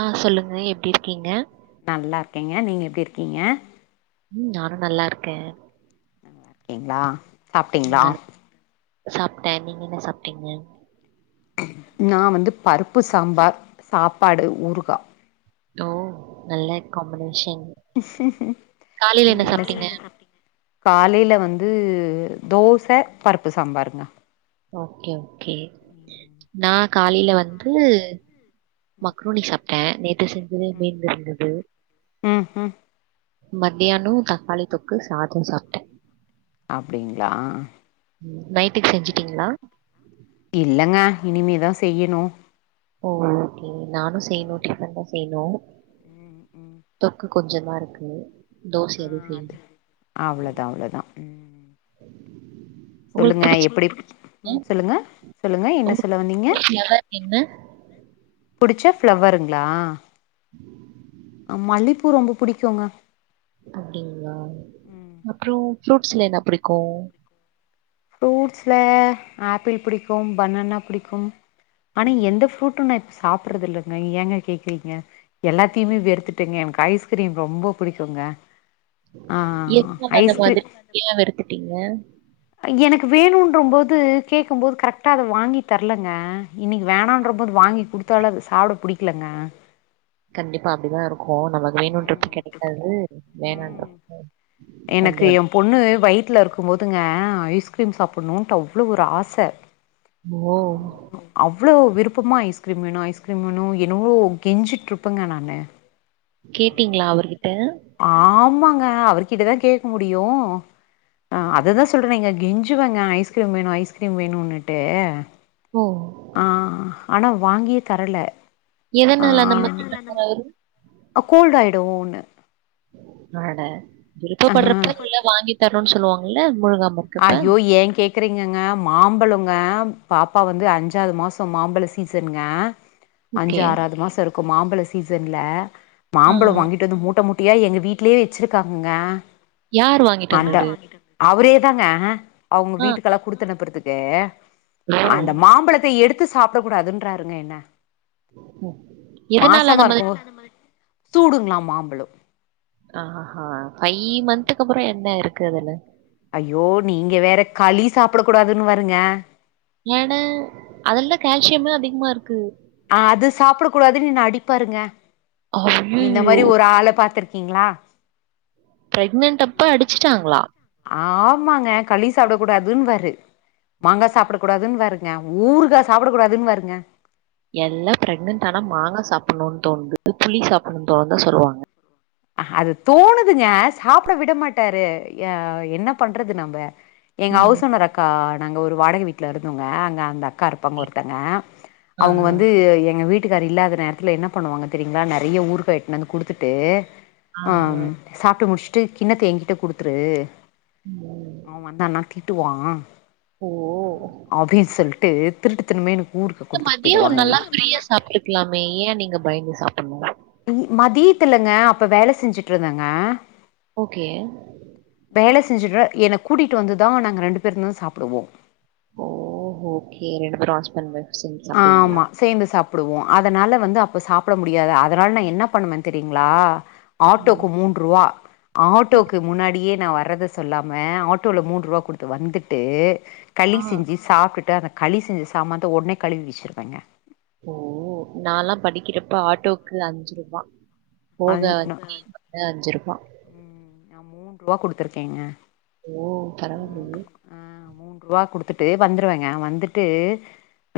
ஆ சொல்லுங்க எப்டி இருக்கீங்க நல்லாருக்கேங்க நீங்க எப்டி இருக்கீங்க ம் நானு நல்லாருக்கே நல்லா இருக்கீங்ளா ம் நல்ல [inaudible] சாப்ட்டே நீங்க என்ன சாப்ட்டீங்க நா வந்து பருப்பு சாம்பார் சாப்பாடு ஊறுகா ஓ நல்ல காம்பினேஷன் காலையில நீங்க என்ன செ சாப்ட்டீங்க? காலைல வந்து தோச பருப்பு சாம்பாருங்க ஓகே ஓகே நா காலைல வந்து மக்ரூனி சாப் ட்டே நேத்து செஞ்சது மீந்து இருந்துது ம் ம் மதியானோ தக்காளி தொக்கு சாதோ சாப்ட்ட அப்டிங்ளா உம் நைட்க்கு செஞ்சுட்டீங்ளா இல்லங்க இனிமே தா செய்யணும் ஓ ஓகே நானு செய்யணு டிஃபன் தா செய்யணும் ம் ம் தொக்கு கொஞ்சந்தா இருக்கு தோச ஆ எதுவு அது செய்யணும் அவ்ளோதா அவ்ளோதா உங்களுக்கு சொல்லுங்க பிடிச்ச எப்டி சொல்லுங்க சொல்லுங்க என்ன உங்களுக்கு சொல்ல வந்தீங்க பிடிச்ச ஃப்ளவர் என்ன? பிடிச்ச ஃப்ளவருங்களா [inaudible] மல்லிப்பூ ரொம்ப பிடிக்குங்க அப்டிங்களா ம் அப்றோம் ப்ரூட்ஸ்ல என்ன புடிக்கும் ஃப்ரூட்ஸ்ல ஆப்பிள் பிடிக்கும் பனானா பிடிக்கும் ஆனால் எந்த ஃப்ரூட்டும்ன்னா சாப்றது இல்லைங்க ஏங்க கேக்குறீங்க எல்லாத்தையுமே வெர்த்துட்டேங்க எனக்கு ஐஸ்கிரீம் ரொம்ப பிடிக்குங்க ஆ ஐஸ்க்ரீ ஏ வெறுத்துட்டீங்க எனக்கு வேணுன்ற போது கேக்கும்போது கரெக்டா அத வாங்கி தரலங்க இன்னைக்கு வேணான்ற போது வாங்கி குடுத்தாலும் அது சாப்ட பிடிக்கலங்க கண்டிப்பா அப்டிதா இருக்கும் நமக்கு வேணுன்ரப்ப ம் கெடைக்காது ம் வேனான்றப்ப எனக்கு எ பொண்ணு வயித்ல இருக்கும்போதுங்க ஐஸ்கிரீம் சாப்ணுன்ட்டு அவ்ளோ ஒரு ஆச ஓ அவ்ளோ விருப்பமா ஐஸ்கிரீம் வேணும் ஐஸ்கிரீம் வேனும் எனவோ கெஞ்சிட்ருப்பேங்க நான் கேட்டீங்ளா அவர்கிட்ட ஆமாங்க அவர்கிட்ட தா கேட்க முடியும் அ அததான் சொல்றேன்ங்க கெஞ் சு வேங்க ஐஸ்கிரீம் வேணும் ஐஸ்கிரீம் வேணும்ன்ட்டு ஓ ஆ ஆனா வாங்கியே தரல எதனால அந்த ஆ மாரி கத்துறாரு கோல்டு ஆயிடுண்ணு அ ட ஆ விருப்பப்படுறப்ப எல்லா வாங்கி தரணும்ன்னு சொல்லுவாங்கல்ல முழுகாம இருக்கப்ப. அயோ ஏன் கேக் கேக்குறகங்க மாம்பழங்க பாப்பா வந்து அஞ்சாவது மாசோம் மாம்பழ சீசனுங்க அஞ்சு ஓகே. ஆறாவது மாசோம் இருக்கும் மாம்பழ சீசன்ல ஆ. மாம்பழம் வாங்கிட்டு வந்து மூட்ட மூட் எங்க வீட்லயே வச்சிருக்காங்கங்க யார் வாங்கிட்டு அந்த வந்தது? அவரே ங்க அவுங்க ஆ. வீட்டுக்கெல்லாம் குடுத்தனுப்புறதுக்கு ஓ! அந்த மாம்பழத்த எடுத்து எடுத்து சாப்பிட கூடாதுன்றாருங்க என்ன ம். எதனால மாசமா அந்த மாதிரி இருக்கும் போ சூடுங்ளா மாம்பழோ ஆஹா ஃபைவ் மந்த்க்கு அப்றோ என்ன இருக்கு அதுல ஐயோ நீங்க வேற களி சாப்ட கூடாதுன்வாருங்க ஏட அதுல்ல கால்சியமே அதிகமா இருக்கு அது சாப்ட கூடாதுன்னு என்ன அடிப்பாருங்க இந்த அய்யய்யோ! மாரி ஒரு ஆள பாத்துருக்கீங்ளா பிரெக்னன்ட் அப்ப அடுச்சிட்டாங்ளா ஆமாங்க களி சாப்ட கூடாதுன்பாரு மாங்கா சாப்டக்கூடாதுன்னுவாருங்க ஊருகா சாப்டக்கூடாதுன்னுவாருங்க எல்லாம் பிரெகனன்ட் ஆனா மாங்க சாப்டணுன்னு தோணுது புளி சாப்டணும்னு தோணுது தா சொல்லுவாங்க ஹ அது தோணுதுங்க சாப்ட விடமாட்டாரு யா என்ன பண்றது நம்ப எங்க ம். ஹவுஸ் ஓனர் அக்கா நாங்க ஒரு வாடக வீட்ல இருந்தோங்க அங்க அந்த அக் காருப்பாங்க ஓகே. ஒர்த்தங்க ஆ, அவுங்க ஆ. வந்து எங்க வீட் வீட்டுக்காரு இல்லாத நேரத்ல என்ன பண்ணுவாங்க தெரிங்களா நெறய ஊறுகா எட்னு வந்து குடுத்துட்டு ஆஹா. ஆம் சாப்ட்டு முஷ்ட்டு கின்னத்த எங்கிட்ட குடுத்துரு ம். அவன் வந்தான்னா கேப் டுவான் ஓ அப்டின் சொல்ட்டு திருட்டு தனமே எனக் மதியோ நல்லா ஃப்ரீயா சாப்ட்டுருக்கலாமே ஏ நீங்க பயந்து சாப்புட்னு மதியத்துலங்க அப்ப வேல செஞ்சுட்ருந்தங்க ஓக்கே வேல செஞ்சுட்ற என்ன கூட்டிட்டு வந்துதா நாங்க ரெண்டு பேருந்தா சாப்டுவோ ஓ ஓக்கே ரெண்டு பேரும் ஹஸ்பண்ட் ஒய்ஃவ் ஆமா சேந்து சாப்டுவோ அதனால வந்து அப்ப சாப்ட முடியாது அதனால நா என்ன பண்ணுவ தெரிங்ளா ம். ஆட்டோக்கு மூண்ருவா ஆட்டோக்கு முன்னாடியே நா வர்றத சொல்லாம ஆட்டோல மூண்ருவா குடுத்து வந்துட்டு களி ஆ. செஞ்சி சாப்டுட்டு அந்த களி செஞ்ச சாமான்ந்த ஒட்னே கழுவி வெச்சிருவங்க ஓ நாலா படிக்கிறப்ப ஆட்டோக்கு அஞ்சுருபா போக அந் நா அஞ்சி வர ர அஞ்ஜிருபா நா மூண்ருவா குடுத்துருக்கேங்க ஓ பரவால்லியே மூன்று ஆ மூண்ருவா குடுத்துட்டு வந்ருவேங்க வந்துட்டு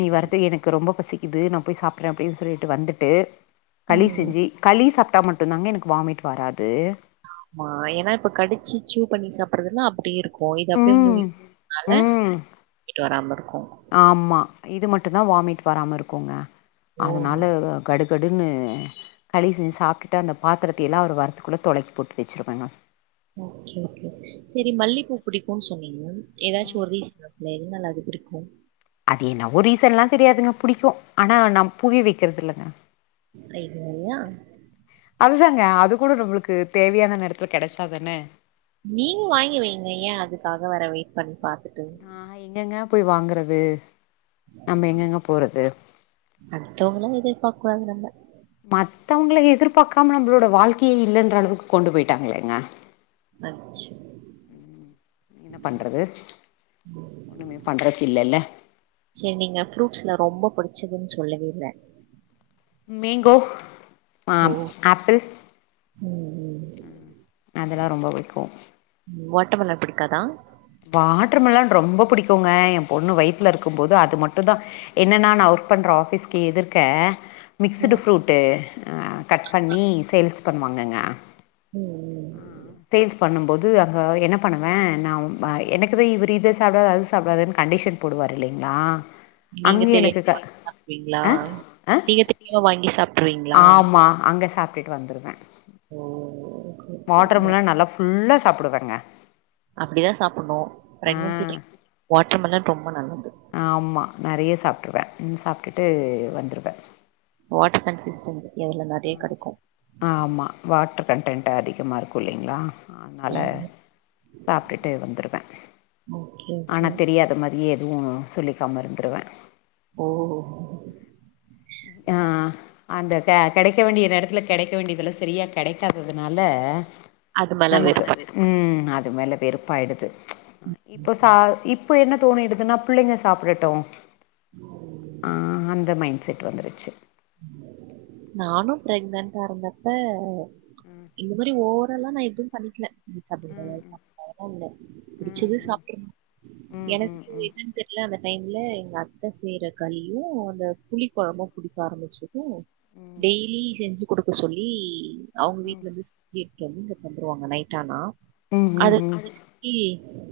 நீ வர்றத்துக் எனக்கு ரொம்ப பசி கிது நா போய் சாப்ட்ற அப்டின் சொல்லிட்டு வந்துட்டு களி ம். செஞ்சி களி சாப்டா மட்டுந்தாங்க எனக்கு வாமிட் வராது ஆமா ஏனா இப்ப கடிச்சி ச்யூ பண்ணி சாப்பர்றதுல்லா அப்டேருக் கோ இது அப்டியே ம் முழிங் லால ம் மிட் வராம இருக்கோ ஆமா இது மட்டுதா வாமிட் வராமருக்கோங்க ஓ! அதனால கடுகடுன்னு களி செஞ் சாப்டுட்டு அந்த பாத்ரத்தியல்லா அவரு வரத்துக்குள்ள தொலக்கி போட்டு வெச்ருவேங்க ஓக்கே ஓக்கே செரி மல்லிப்பூ புடிக்குன் சொன்னிங்க ஏதாச்சு ஒரு ரீசன் இல்ல எத்நால அது புடிக்கோ அது என்னவோ ரீசன்லா தெரியாதுங்க புடிக்கோ ஆனா நா பூவே வெக்கர்து இல்லங்க ஐயோ யா அதுதாங்க அது கூட நம்ளுக்கு தேவயான நேரத்துல கெடச்சாதான நீங் வாங்கி வைங்க ஏ அதுக்காக வேற வெய்ட் பண்ணி பாத்துட்டு நா எங்கங்க போய் வாங்குறது நம்ம எங்கங்க போறது அட்தவுங்ளோ எதிர்பாக்கூடாது நம்ப மத்தவங்ள எதிர்பாக்காம நம்ளோட வாழ்க்கயே இல்லன்ற அளவுக்கு கொண்டு போய்ட்டாங்லேங்க அச்சோ ம் என்ன பண்றது ஒன்னுமே பண்றத் இல்லல்ல சேர் நீங்க ஃப்ரூட்ஸ்ல ரொம்ப புடிச்சதுன்சொல்லவே இல்ல மேங்கோ ஓ! ஆம் ஆப்பிள் ம், ம் அதலா ரொம்போ புடிக்கோ வாட்டமெலான் புடிக்காதா வாட்ரு மெலான் ரொம்போ புடிக்கோங்க எ பொண்ணு வய்த்துல இருக்கும்போது அது மட்டுந்தா என்னெனா நா ஒர்க் பண்ற ஆஃபீஸ்க்கு எதிர்க்க மிக்ஸ்டு ம். ஃப்ரூட்டு கட் பண்ணி சேல்ஸ் பண்ணுவாங்கங்க ம் ம் சேல்ஸ் பண்ணும்போது அஹா என்ன பண்ணுவே நா உ வ எனக்குதா இவுறு இத சாப்டாத அத சாப்டாதன் கண்டிஷன் போடுவாரு இல்லைங்ளா நீங்க அங்கே தெரியாம எனக்கு க வாங்கி சாப்டுவீங்களா? அ அ நீங்க தெரியாம வாங்கி சாப்ட்ருவீங்களா? ஆமா அங்க ச ப்ட்டுட்டு வந்துருவே ஓ ஓகே. ஓகே. நான் வாட்டர்மெலான் நல்லா ஃபுல்லா சாப்டுவேங்க அப்டிதா சாப்புட்ணு ஆ பிரெக்னென்சிக்கு வாட்ருமெலான் ரொம்ப நல்லது ஆமா நெறைய சாப்ட்ருவே சாப்டுட்டு வந்துறுவே வாட்ரு கன்சிஸ்டன் எதுல நெறைய கடைக்கு ஆமா வாட்ரு கன்டெயின்ட் அதிகமா இருக்கு இல்லைங்ளா அதனால ஆமா. சாப்டுட்டு வந்துருவே ஓகே, ஆனா ஓகே. தெரியாத மா ரி எதுவு சொல்லிக்காம இருந்துருவே ஓ ஆ அந்த கெ கெடைக்க வேண்டிய நேரத்துல கெடைக்க வேண்டியதுலா செரியா கெடைக்காததுனால அது மேல நமக்கு வெறுப்பா ம் அது மேல வெறுப்பாயிடுது இப்போ சா இப் இப்போ என்ன தோணிடுதுன்னா பிள்ளைங்க சாப்டட்டு ஆ அந்த மைண்ட் செட்டு வந்துருச்சு நானும் பிரெக்னன்டா இருந்தப்ப இந்த மாதிரி ஓவராலா நா எதும் பண்ணிக்கல இது சாப்ட கூடாது அது சாப்ட கூடாதுன்லா இல்ல ம் பிடிச்சது சாப்டுட்றனு ம் எனக்கு ம் ம் என்னன்னு தெரியல அந்த டைம்ல எங்க அத் த செய்யற கலியு அந்த புளி கொழம்பு புடிக்க ஆரம்பிச்சது டெய்லி செஞ்சு குடுக்க சொல்லி அவுங்க வீட்டுல இருந்து செஞ்சு எடுத்து வந்து இங்க தந்துருவாங்க நைட் ஆனா ம் ம் அது ம் ம் [inaudible]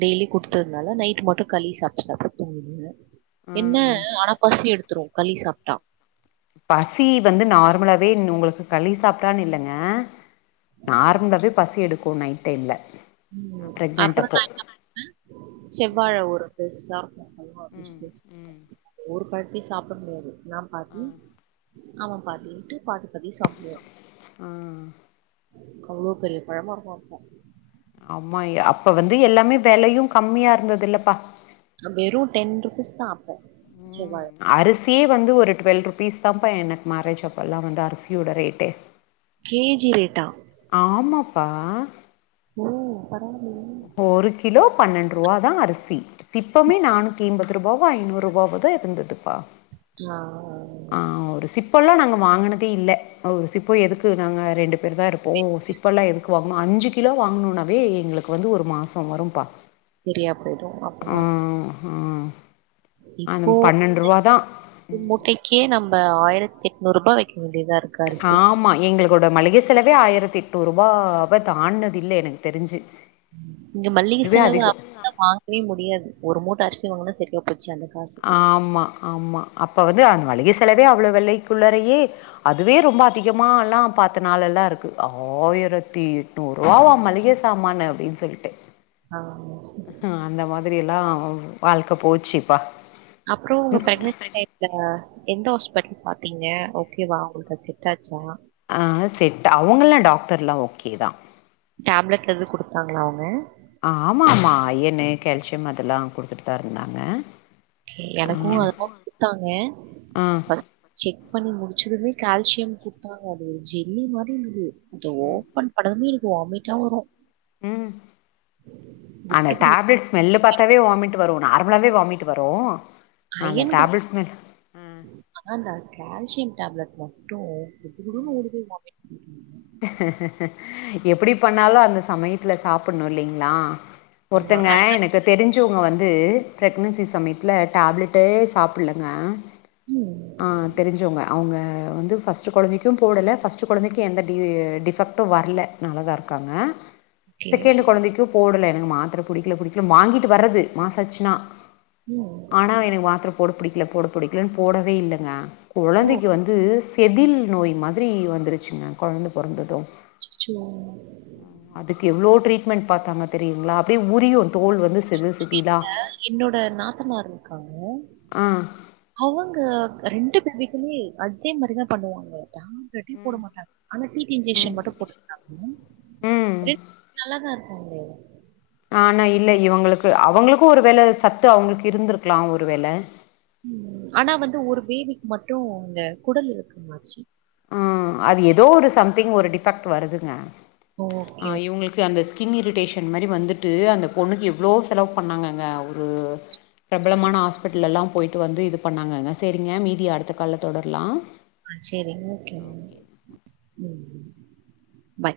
டெய்லி குடுத்ததுனால நைட் மட்டு களி சாப்டு சாப்ட்டு தூங்குனங்க ஆ என்ன ஆ அ ஆனா பசி எடுத்துரு களி சாப்ட்டா பசி வந்து நார்மலாவே உங்களுக்கு களி சாப்ட்டான்னு இல்லங்க நார்மலாவே பசி எடுக்கு நைட் டைம்ல ம் ப்ரெக்னென்ட் அப்புறம் அப்போ நா என்ன பண்ணுவே செவ்வாழ ஒரு இது பெருசா ம் ம் [unintelligible] ஒரு வாட்டி சாப்பட முடியாது நா பாதி ஆ அவ பாதின்ட்டு பாதி பாதி சாப்டுவோ ஆ அவ்ளோ பெரிய பழமா இருக்கு அப்போ ஆமா அப்ப வந்து எல்லாமே வெலையு கம்மியா இருந்ததுல்லப்பா வெறும் டென் ருபீஸ் தா அப்ப ம். செவ்வாழ அரிசியே வந்து ஒரு டுவெல்வ் ருபீஸ் தான்ப்பா எனக்கு மேரேஜ் அப்போல்லா வந்து அரிசியோட ரேட்டே கே ஜி ரேட்டா ஆமாப்பா ஓ பரவால ஒரு கிலோ பன்னெண்டு ருவா தா அரிசி சிப்பமே நானூத்தி எம்பது ரூபாவோ ஐநூறு ரூபாவோதா இருந்ததுப்பா ஆ ஆ ஆ ஒரு சிப்பெல்லா நாங்க வாங்கினதே இல்ல ஒரு சிப்போ எதுக்கு நாங்க ரெண்டு பேரு தா இருப்போ சிப்ப எல்லா எதுக்கு வாங்கணு அஞ்சு கிலோ வாங்கணும்னாவே எங்களுக்கு வந்து ஒரு மாச வரும்பா சரியா போயிடும். ஆ அப்பன்னா, ஆ அந்த இப்போ ரூ. தான். ஒரு ம். மூட்டைக்கே நம்ம ஆயிரத்தி எட்நூறு ரூபா வைக்க வேண்டியதா இருக்கு அரிசிக்கு. ஆமா எங்களுக் எங்ளோட மளிகை செலவே ஆயிரத்தி எட்நூரூபாவ தாண்டுனதுல்ல எனக்கு தெரிஞ்சு இங்க மளிக அதுவே செலவு [inaudible] அதிகோ ல்லா வாங்கவே முடியாது ஒரு மூட்ட அரிசி வாங்கன்னா சரியா போச்சு அந்த காசு ஆமா ஆமா அப்ப வந்து அந்த மளிக செலவே அவ்வளோ விலைக்குள்ளரையே அதுவே ரொம்ப அதிகமால்லா பாத்த நாள் எல்லா இருக்கு ஆயிரத்தி நூறுரூவாவா மளிக சாமானு அப்படின் சொல்லிட்டு ஆ ஆ அந்த மாதிரி எல்லா வாழ்க்கை போச்சுப்பா அப்பறோ உங்க பிரெக்னன் டைம் இல்லங்க எந்த ஹாஸ்பிட்டல் பாத்தீங்க ஓகேவா உங்களுக்கு அது செட்டாச்சா ஆ செட் அவங்களலா டாக்டர்லா ஓகே தா டேப்லெட் எதுவு கு டுத்தாங்களா அவங்க ஆமா ஆமா அயன் கல்சியம் அதெல்லா குடுத்துட்டு தா இருந்தாங்க எனக்கு அததா ஆ குடுத்தாங்க ஆ பஸ் செக் பண்ணி முடிச்சதுமே கால்சியம் குடுத்தாங்க அது ஒரு ஜெல்லி மாரி இருந்தது அத ஓபன் உடனே எனக்கு வாமிட்டா வரு ம் ஆனா குடு குடு டேப்லெட்ஸ் ஸ்மெல்லு பாத்தாவே வாமிட் வரு நார்மலாவே வாமிட் வரு அந்த அயன் குடு டேப்லெட் ஸ்மெல் ஆனா இந்தா கால்சியம் டேப்லெட் மட்டு குடு குடுனு ஓடுது வாமிட் [inaudible] எப்டி பண்ணாலு அந்த சமயத்துல சாப்பணு இல்லிங்ளா பண்ணா ஒர்த்தங்க அது- எனக்கு தெரிஞ்சவங்க வந்து ப்ரெக்னன்சி சமயத்ல டேப்லெட்டே சாப்புலங்க ம் ஆ தெரிஞ்சவங்க அவங்க வந்து ஃபஸ்ட்டு கொழந்தைக்கு போடல ஃபஸ்ட்டு கொழந்தைக்கு எந்த டி டிஃபெக்ட்டு வரல நல்லதா இருக்காங்க ஓகே செகண்ட் கொழந்தைக்கு போடல எனக்கு மாத்திர புடிக்கல புடிக்கல வாங்கிட்டு வர்றது மாசாச்சுன்னா ம் ஆனா எனக்கு மாத்திர போட புடிக்கல போட புடிக்கலு போடவே இல்லைங்க ஓ கொழந்தைக்கு வந் து செதில் நோய் மாதிரி வந்துருச்சுங்க கொழந்த பொறந்தது ச்சச்சோ அதுக்கு எவ்வளோ ட்ரீட்மெண்ட் பாத்தாங்க தெரியுங்களா அப்டே உரியு தோல் வந்து செதில் செதிலா என்னோட நாத்தனாரு க்காங்க ஆ. அவங்க ரெண்டு பேர் வீட்டுமே அத் அதே மாரிதா பண்ணுவாங்க ஆமாங்க டீ போட மாட்டாங்க ஆனா டி டி ம். இன்ஜெக்ஷன் மட்டு போட்டு ம். [unintelligible] ரெ நல்லதா இருக்கும்ங்ளே ஆனா இல்ல இவங்களுக்கு அவங்களுக்கு ஒரு வேல சத்து அவங்களுக்கு இருந்தருக்கலா ஒரு வேல ம் ஆனா வந்து ஒரு பேபிக்கு மட்டு இங்க குடல் இறக்கமாச்சி ஆ அது ஏதோ ஒரு சம்திங் ஒரு டிஃபெக்ட் வருதுங்க ஓகே ஆ இவங்ளுக்கு அந்த ஸ்கின் இரிட்டேஷன் மாரி வந்துட்டு அந்த பொண்ணுக்கு எவ்ளோ செலவு பண்ணாங்கங்க அவ்ரு பிரபலமான ஹாஸ்பிட்ல எல்லா போயிட்டு வந்து இது பண்ணாங்கங்க சரிங்க மீதி அடுத்த கால்ல தொடர்லா ஆ செரி ஓகேங்க ம் பாய்